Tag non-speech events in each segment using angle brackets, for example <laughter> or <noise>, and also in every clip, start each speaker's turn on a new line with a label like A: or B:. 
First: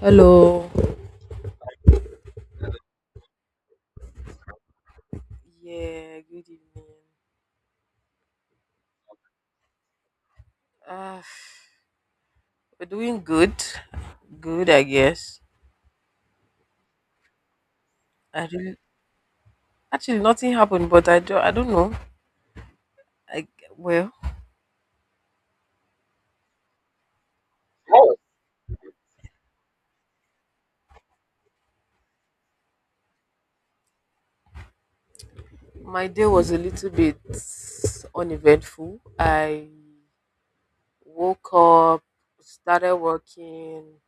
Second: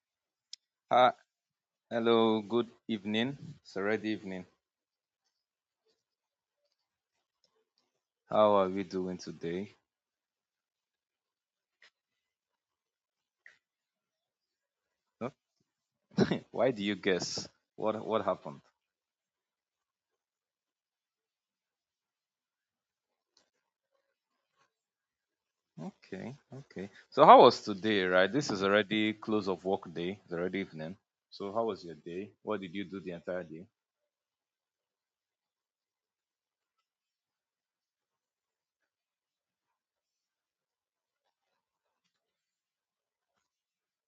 A: Hello.
B: Hi, hello, good evening. It's already evening.
A: Yeah, good evening.
B: How are we doing today?
A: Uh, we're doing good. Good, I
B: Huh?
A: guess.
B: <laughs> Why do you guess? What
A: I
B: happened?
A: really, Actually nothing happened, but I don't know. I well,
B: Okay, okay. So how was today, right? This is already close of work day. It's already evening. So how was your day? What did you do the entire day?
A: my day was a little bit uneventful. I woke up, started working.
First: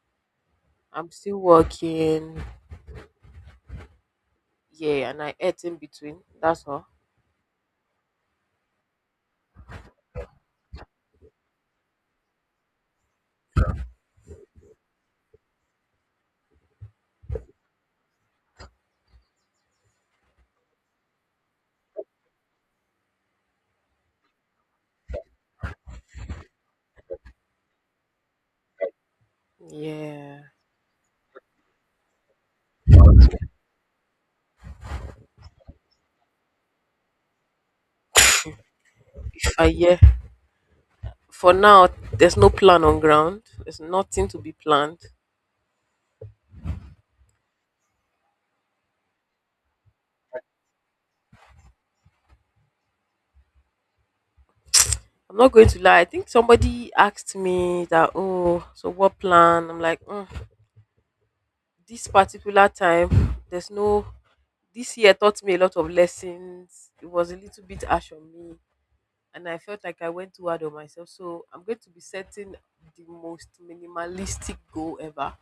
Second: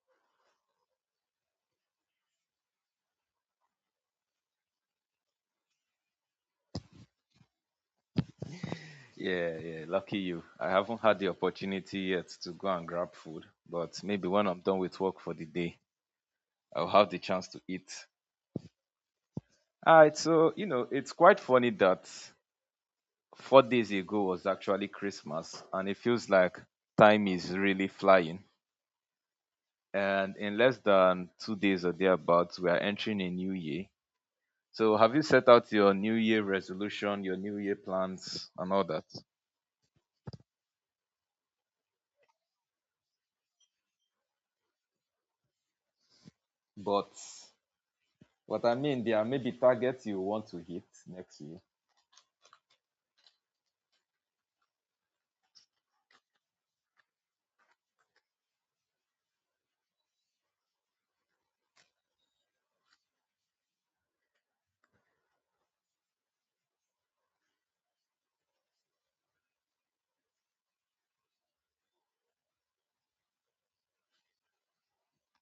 A: I'm still working. Yeah, and I ate in between. That's all.
B: Yeah, yeah, lucky you. I haven't had the opportunity yet to go and grab food, but maybe when I'm done with work for the day, I'll have the chance to eat. All right, so you know, it's quite funny that 4 days ago was actually Christmas, and it feels like time is really flying. And
A: Yeah.
B: in less than 2 days or thereabouts, we are entering a new year. So, have you set out your new year resolution, your new year plans, and all that?
A: If I Yeah. For now, there's no plan on ground. There's nothing to be planned.
B: But what I mean, there are maybe targets you want to hit next year,
A: I'm not going to lie. I think somebody asked me that, oh, so what plan? I'm like, this particular time, there's no. This year taught me a lot of lessons. It was a little bit harsh on me, and I felt like I went too hard on myself. So I'm going to be setting the most minimalistic goal ever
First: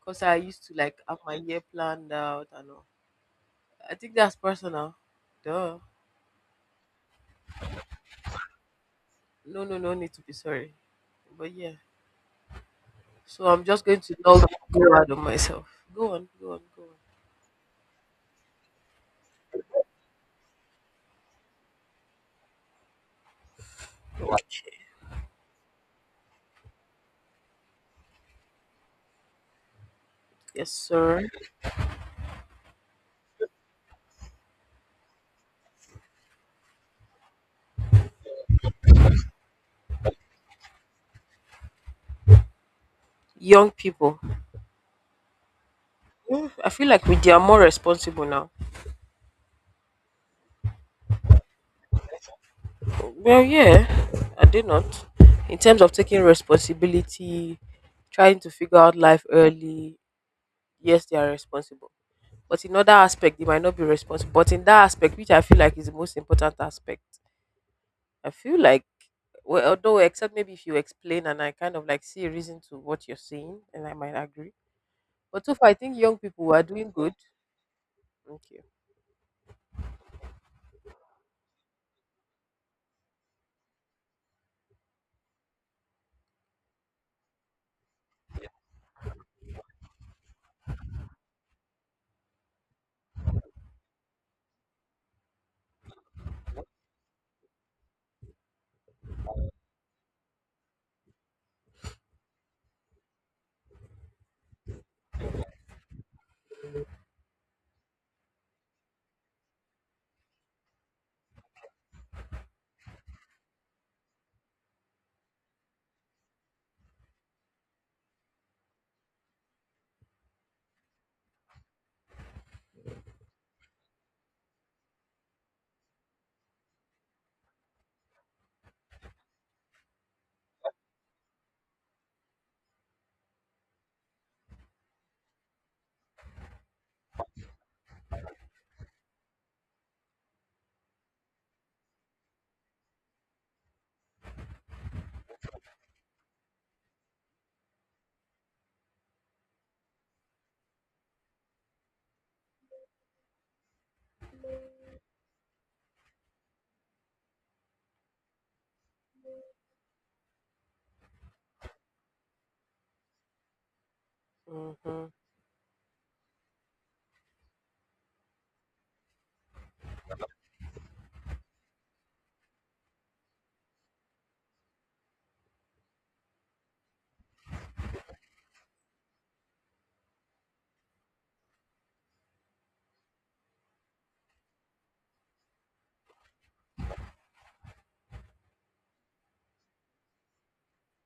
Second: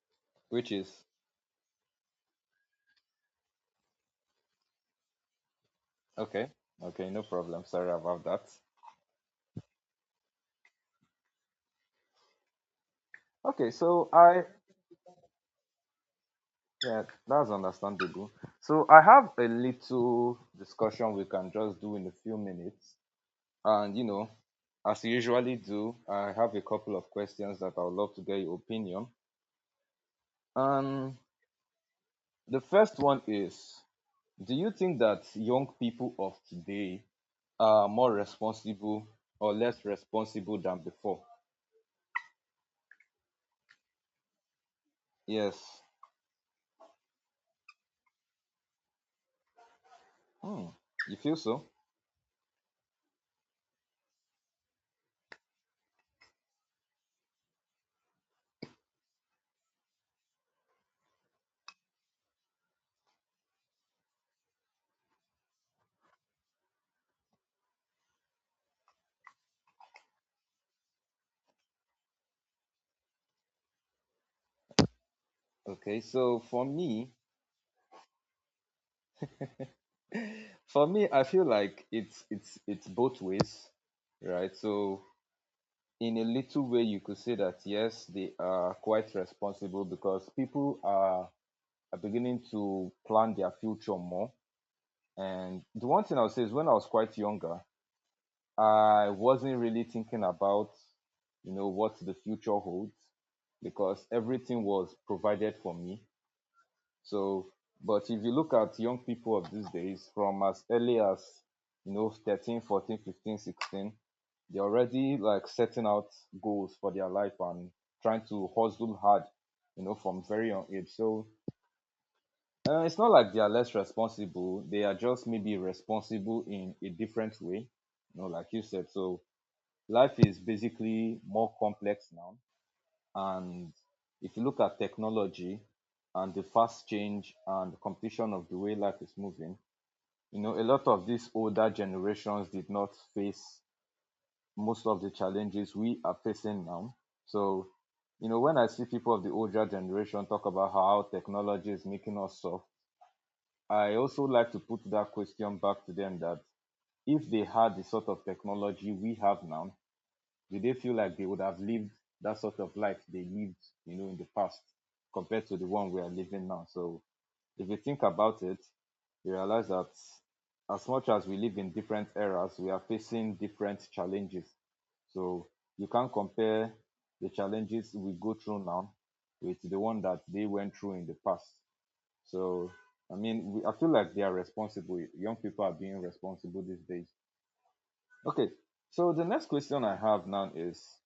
A: because I used
B: which
A: to like
B: is
A: have my year planned out and all. I think that's personal. Duh.
B: okay, okay, no problem. Sorry about that.
A: No, no, no need to be sorry. But yeah. So I'm
B: Okay,
A: just going
B: so
A: to
B: I,
A: log go out of myself. Go on, go on, go on.
B: yeah, that's understandable. So I have a little discussion we can just do in a few minutes. And you know, as you usually do, I have a couple of questions that I would love to get your opinion.
A: Yes,
B: Um,
A: sir.
B: the first one is, do you think that young people of today are more responsible or less responsible than before?
A: Young people.
B: Yes.
A: I feel like we they are more responsible now.
B: Hmm. You feel so?
A: Well, yeah, are they not? In terms of taking responsibility, trying to figure out life early, yes, they are responsible. But in other aspect, they might not be responsible. But in that aspect, which I feel like is the most important aspect, I feel like well, although except maybe if you explain and I kind of like see a reason to what you're saying, and I might agree. But so far, I think
B: Okay.
A: young people are doing good. Okay.
B: For me, I feel like it's both ways, right? So in a little way, you could say that yes, they are quite responsible because people are beginning to plan their future more. And the one thing I'll say is when I was quite younger, I wasn't really thinking about, you know, what the future holds because everything was provided for me. So, but if you look at young people of these days from as early as, you know, 13, 14, 15, 16, they're already like setting out goals for their life and trying to hustle hard, you know, from very young age. So it's not like they are less responsible. They are just maybe responsible in a different way. You know, like you said. So life is basically more complex now. And if you look at technology and the fast change and the competition of the way life is moving, you know, a lot of these older generations did not face most of the challenges we are facing now. So, you know, when I see people of the older generation talk about how technology is making us soft, I also like to put that question back to them that if they had the sort of technology we have now, do they feel like they would have lived that sort of life they lived, you know, in the past
A: Mm-hmm.
B: compared to the one we are living now? So if you think about it, you realize that as much as we live in different eras, we are facing different challenges. So you can't compare the challenges we go through now with the one that they went through in the past. So, I mean, we, I feel like they are responsible. Young people are being responsible these days. Okay, so the next question I have now is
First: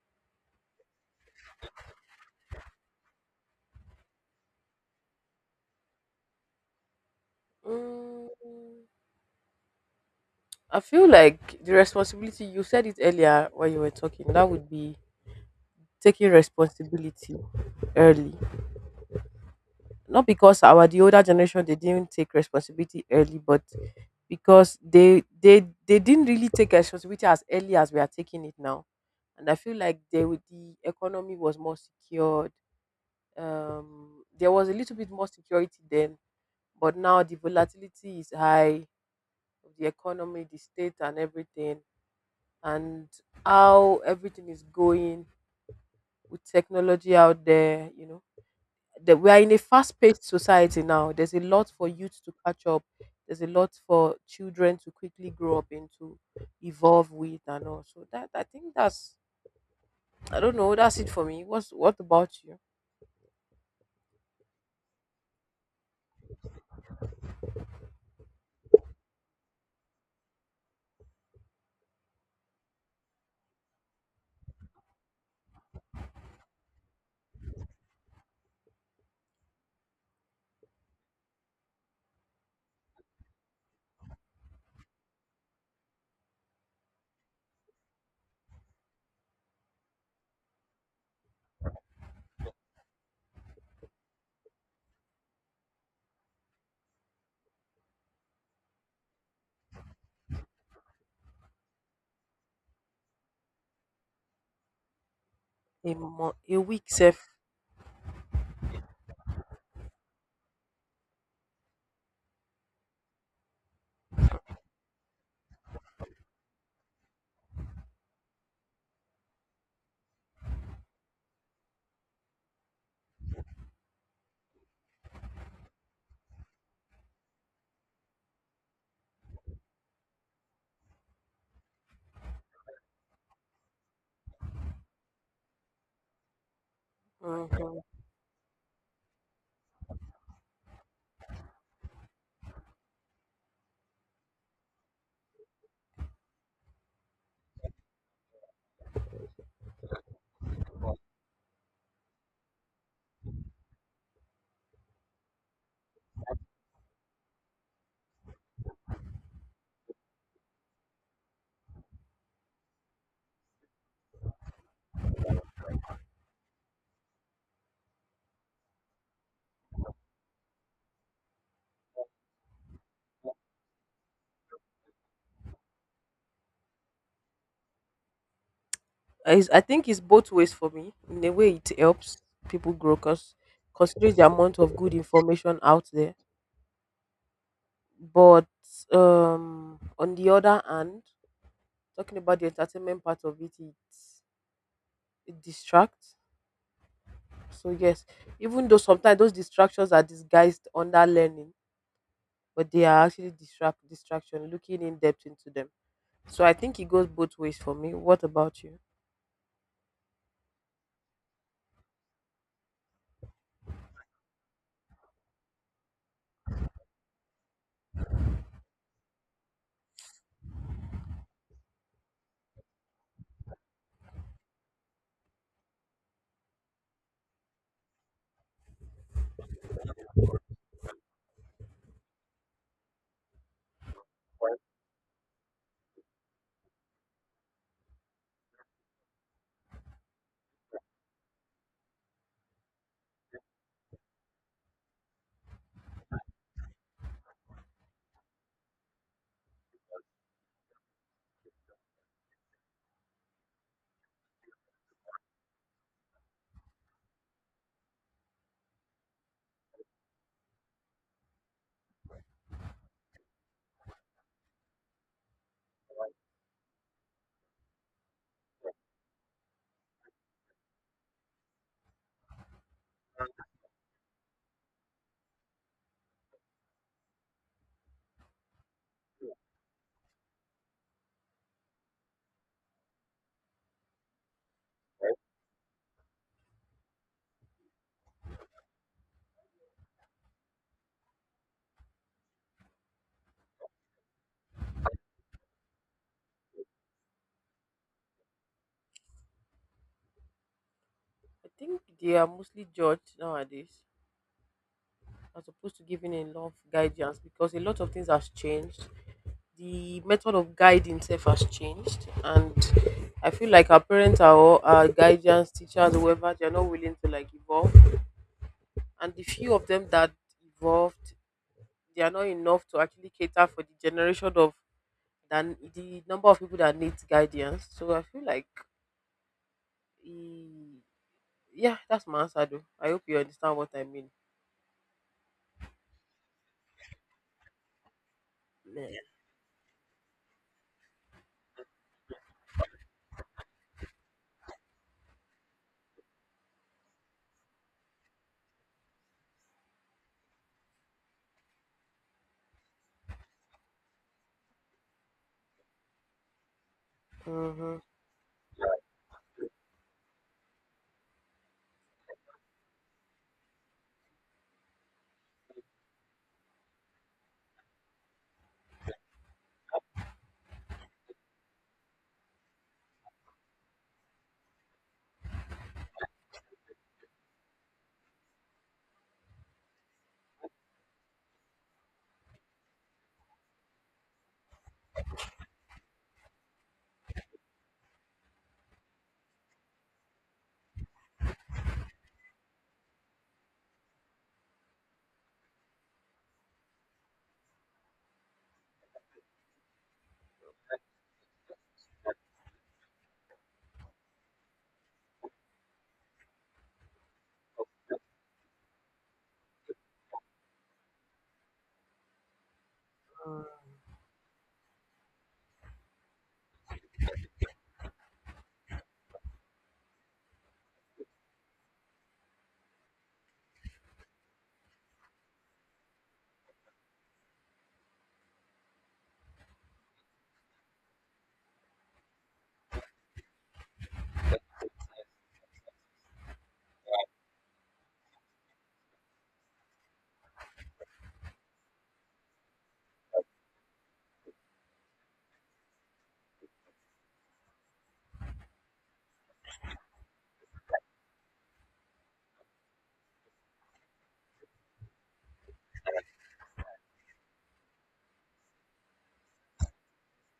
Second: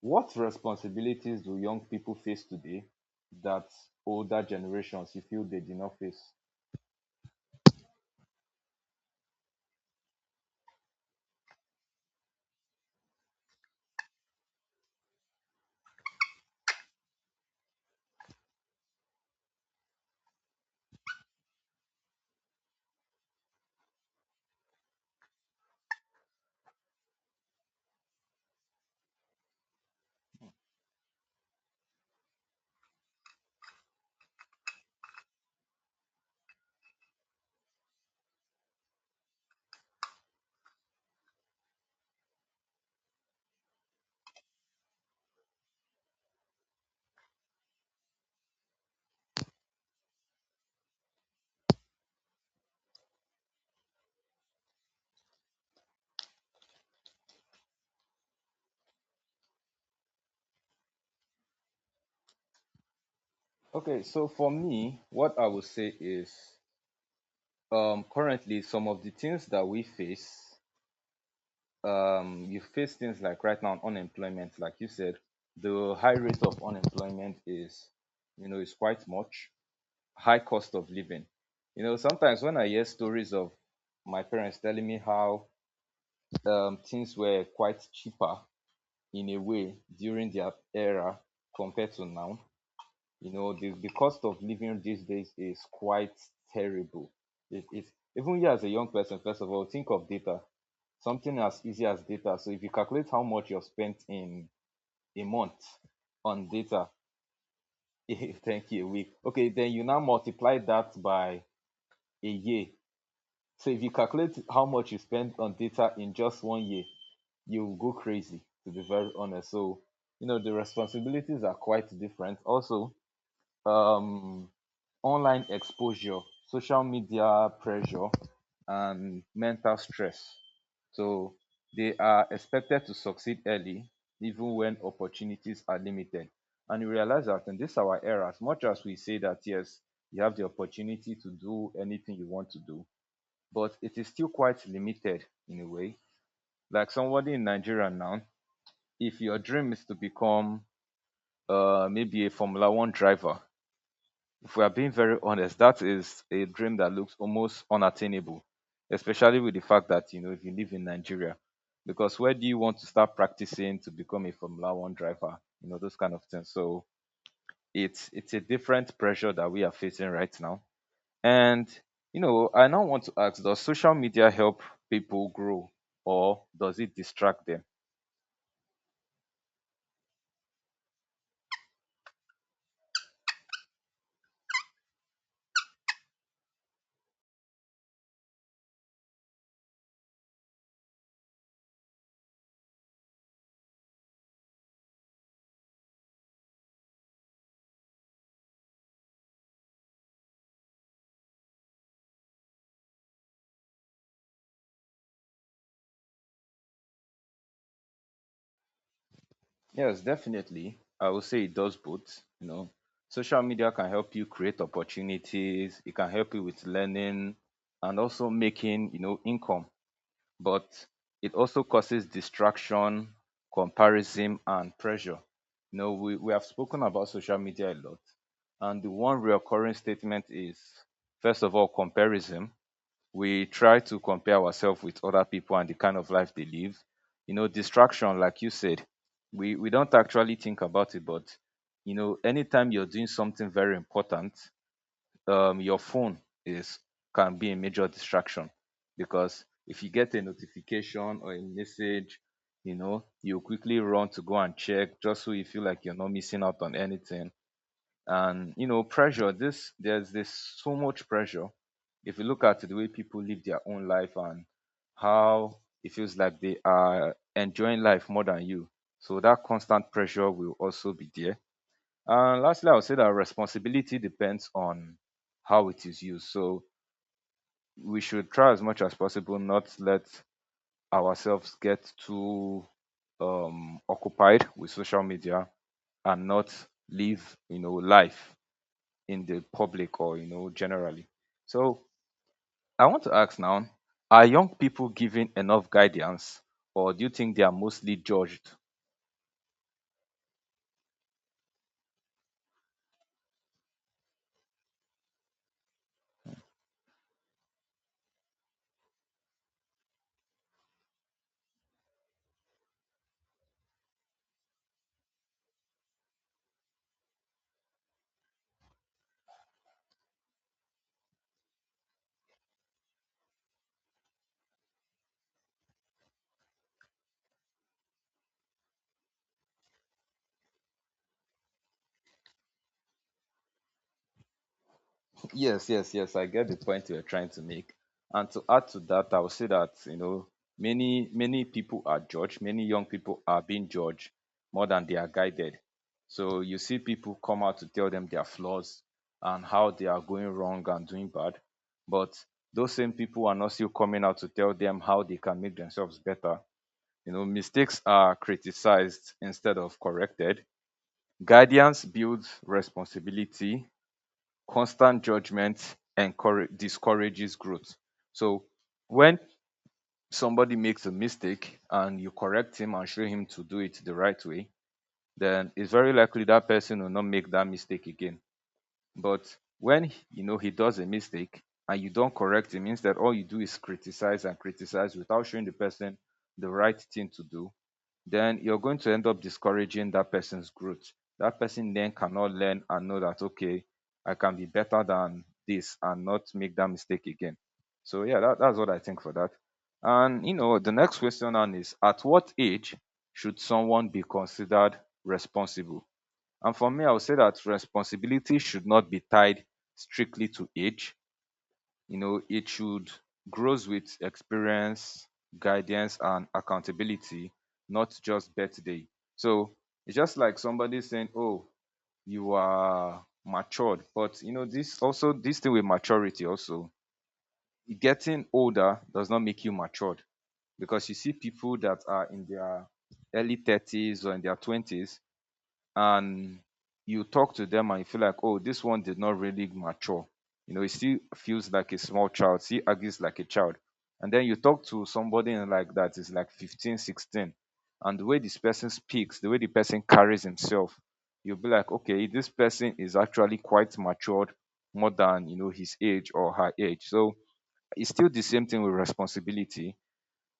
B: what responsibilities do young people face today that older generations you feel they did not face?
A: Mm, I feel like the responsibility, you said it earlier when you were talking, that would be taking responsibility early. Not because our the older generation they didn't take responsibility early, but because they didn't really take responsibility as early as we are taking it now. And I feel like they would the economy was more secured. There was a little bit more security then. But now the volatility is high of the economy, the state, and everything, and how everything is going with technology out there. You know, that we are in a fast-paced society now. There's a lot for youth to catch up. There's a lot for children to quickly grow up into, evolve with, and all. So that I think that's I don't know. That's it for me. What about you?
B: Okay, so for me, what I would say is currently some of the things that we face, you face things like right now unemployment, like you said, the high rate of unemployment is, you know, is quite much, high cost of living. You know, sometimes when I hear stories of my parents telling me how things were quite cheaper in a way during their era compared to now, you know, the cost of living these days is quite terrible. It's even you as a young person, first of all, think of data, something as easy as data. So if you calculate how much you've spent in a month
A: A mo-
B: on
A: a week,
B: data,
A: self.
B: <laughs> thank you, a week. Okay, then you now multiply that by a year. So if you calculate how much you spend on data in just 1 year, you will go crazy, to be very honest. So, you know, the responsibilities are quite different. Also, um, online exposure, social media pressure, and mental stress. So they are expected to succeed early, even when opportunities are limited. And you realize that in this
A: Mm-hmm.
B: our era, as much as we say that yes, you have the opportunity to do anything you want to do, but it is still quite limited in a way. Like somebody in Nigeria now, if your dream is to become maybe a Formula One driver, if we are being very honest, that is a dream that looks almost unattainable, especially with the fact that you know if you live in Nigeria, because where do you want to start practicing to become a Formula One driver? You know those kind of things. So it's a different pressure that we are facing right now. And you know, I now want to ask, does social media help people grow or does it distract them?
A: Is I think it's both ways for me. In a way, it helps people grow because considering the amount of good information out there. But on the other hand, talking about the entertainment part of it, it distracts. So yes, even though sometimes those distractions are disguised under learning, but they are actually distraction. Looking in depth into them. So I think it goes both ways for me. What about you?
B: Yes, definitely. I would say it does both, you know. Social media can help you create opportunities, it can help you with learning and also making, you know, income, but it also causes distraction, comparison and pressure. You know, we have spoken about social media a lot, and the one recurring statement is first of all comparison, we try to compare ourselves with other people and the kind of life they live. You know, distraction, like you said, we don't actually think about it, but you know, anytime you're doing something very important, your phone is can be a major distraction because if you get a notification or a message, you know, you quickly run to go and check just so you feel like you're not missing out on anything. And you know pressure this there's this so much pressure, if you look at the way people live their own life and how it feels like they are enjoying life more than you, so that constant pressure will also be there. And lastly I would say that responsibility depends on how it is used. So we should try as much as possible not let ourselves get too occupied with social media and not live, you know, life in the public or, you know, generally. So I want to ask now, are young people given enough guidance or do you think they are mostly judged?
A: I think they are mostly judged nowadays, as opposed to giving in love guidance because a lot of things has changed. The method of guiding itself has changed, and I feel like our parents are all our guidance teachers whoever, they're not willing to like evolve, and the few of them that evolved, they are not enough to actually cater for the generation of than the number of people that needs guidance. So I feel like e- yeah, that's my answer though. I hope you understand what I mean.
B: Yes, yes, yes. I get the point you're trying to make. And to add to
A: Yeah.
B: that, I would say that, you know, many, many people are judged, many young people are being judged more than they are guided. So you see people come out to tell them their flaws and how they are going wrong and doing bad. But those same people are not still coming out to tell them how they can make themselves better. You know,
A: Mm-hmm.
B: mistakes are criticized instead of corrected. Guidance builds responsibility, constant judgment encourage discourages growth. So when somebody makes a mistake and you correct him and show him to do it the right way, then it's very likely that person will not make that mistake again. But when, you know, he does a mistake and you don't correct him, instead all you do is criticize and criticize without showing the person the right thing to do, then you're going to end up discouraging that person's growth. That person then cannot learn and know that okay, I can be better than this and not make that mistake again. So yeah, that's what I think for that. And you know the next question on is at what age should someone be considered responsible? And for me, I would say that responsibility should not be tied strictly to age. You know, it should grows with experience, guidance, and accountability, not just birthday. So it's just like somebody saying, "Oh, you are matured," but you know, this also this thing with maturity also, getting older does not make you matured, because you see people that are in their early 30s or in their 20s and you talk to them and you feel like, oh, this one did not really mature. You know, he still feels like a small child, still argues like a child. And then you talk to somebody in like that is like 15, 16, and the way this person speaks, the way the person carries himself, you'll be like, okay, this person is actually quite matured more than you know his age or her age. So it's still the same thing with responsibility,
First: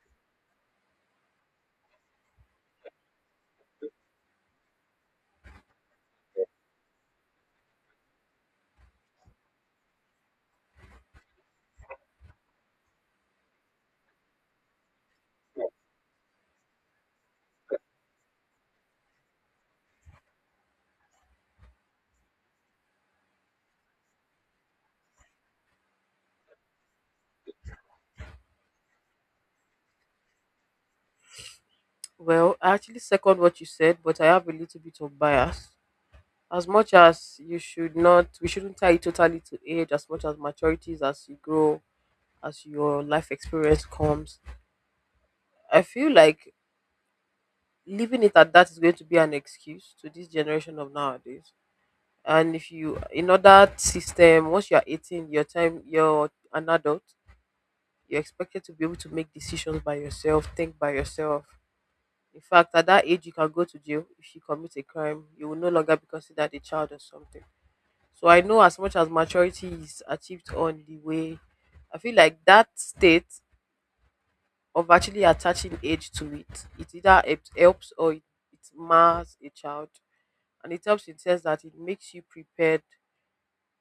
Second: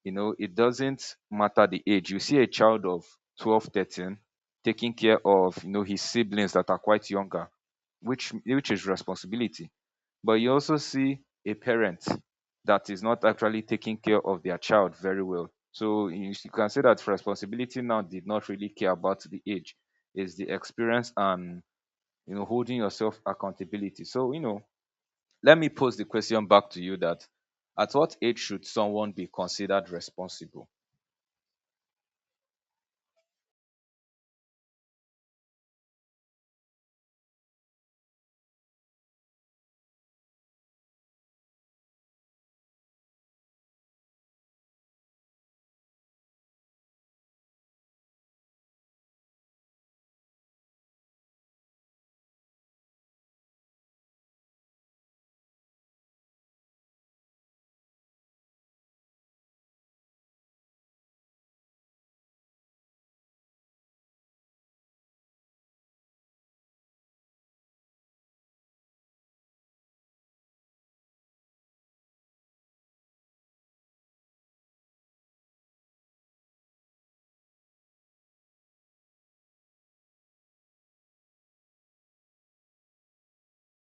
B: you know, it doesn't matter the age. You see a child of 12, 13 taking care of, you know, his siblings that are quite younger, which is responsibility. But you also see a parent that is not actually taking care of their child very well. So you s- you can say that responsibility now did not really care about the age. It's the experience and you know holding yourself accountability. So you know, let me pose the question back to you that at what age should someone be considered responsible?
A: Well, I actually second what you said, but I have a little bit of bias. As much as you should not, we shouldn't tie it totally to age, as much as maturities as you grow, as your life experience comes. I feel like leaving it at that is going to be an excuse to this generation of nowadays. And if you, in other system, once you're 18, your time, you're an adult, you're expected to be able to make decisions by yourself, think by yourself. In fact, at that age, you can go to jail if you commit a crime. You will no longer be considered a child or something. So I know as much as maturity is achieved on the way, I feel like that state of actually attaching age to it, either it helps or it mars a child. And it helps in the sense that it makes you prepared.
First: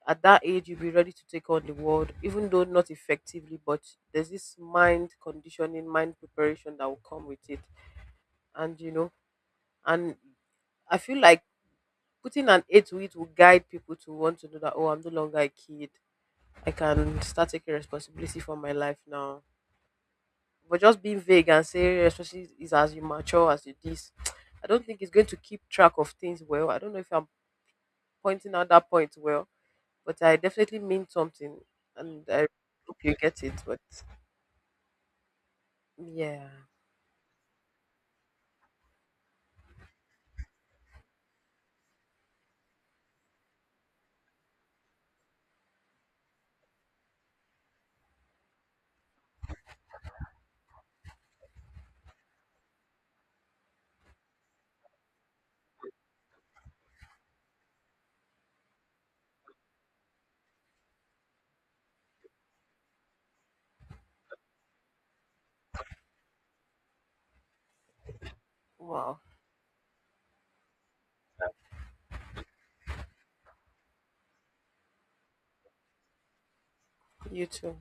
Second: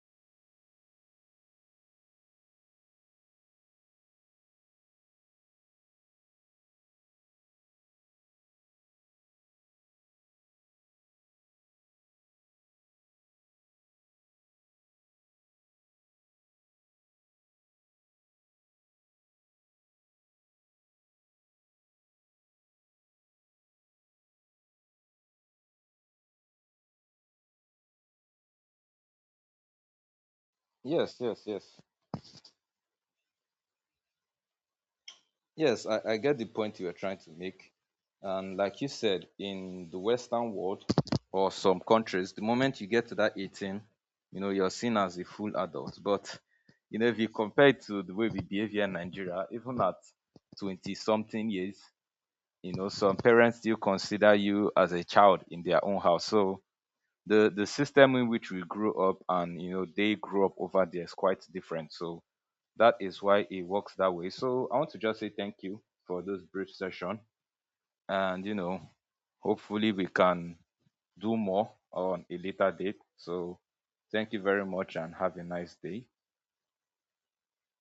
A: At that age, you'll be ready to take on the world, even though not effectively, but there's this mind conditioning, mind preparation that will come with it. And you know, and I feel like putting an age to it will guide people to want to know that, oh, I'm no longer a kid. I can start taking responsibility for my life now. But just being vague and say especially is as you mature as you this, <tsk> I don't think it's going to keep track of things well. I don't know if I'm pointing out that point well, but I definitely mean
B: Yes, yes,
A: something
B: yes.
A: and I hope you get it. But
B: Yes, I get the
A: yeah.
B: point you are trying to make. And like you said, in the Western world or some countries, the moment you get to that 18, you know, you're seen as a full adult. But, you know, if you compare it to the way we behave here in Nigeria, even at 20 something years, you know, some parents still consider you as a child in their own house. So the system in which we grew up and, you know, they grew up over there is quite different. So, that is why it works that way. So I want to just say thank you for this brief session. And, you know,
A: Wow.
B: hopefully we can do more on a later date. So thank you very much and have a nice day.
A: You too.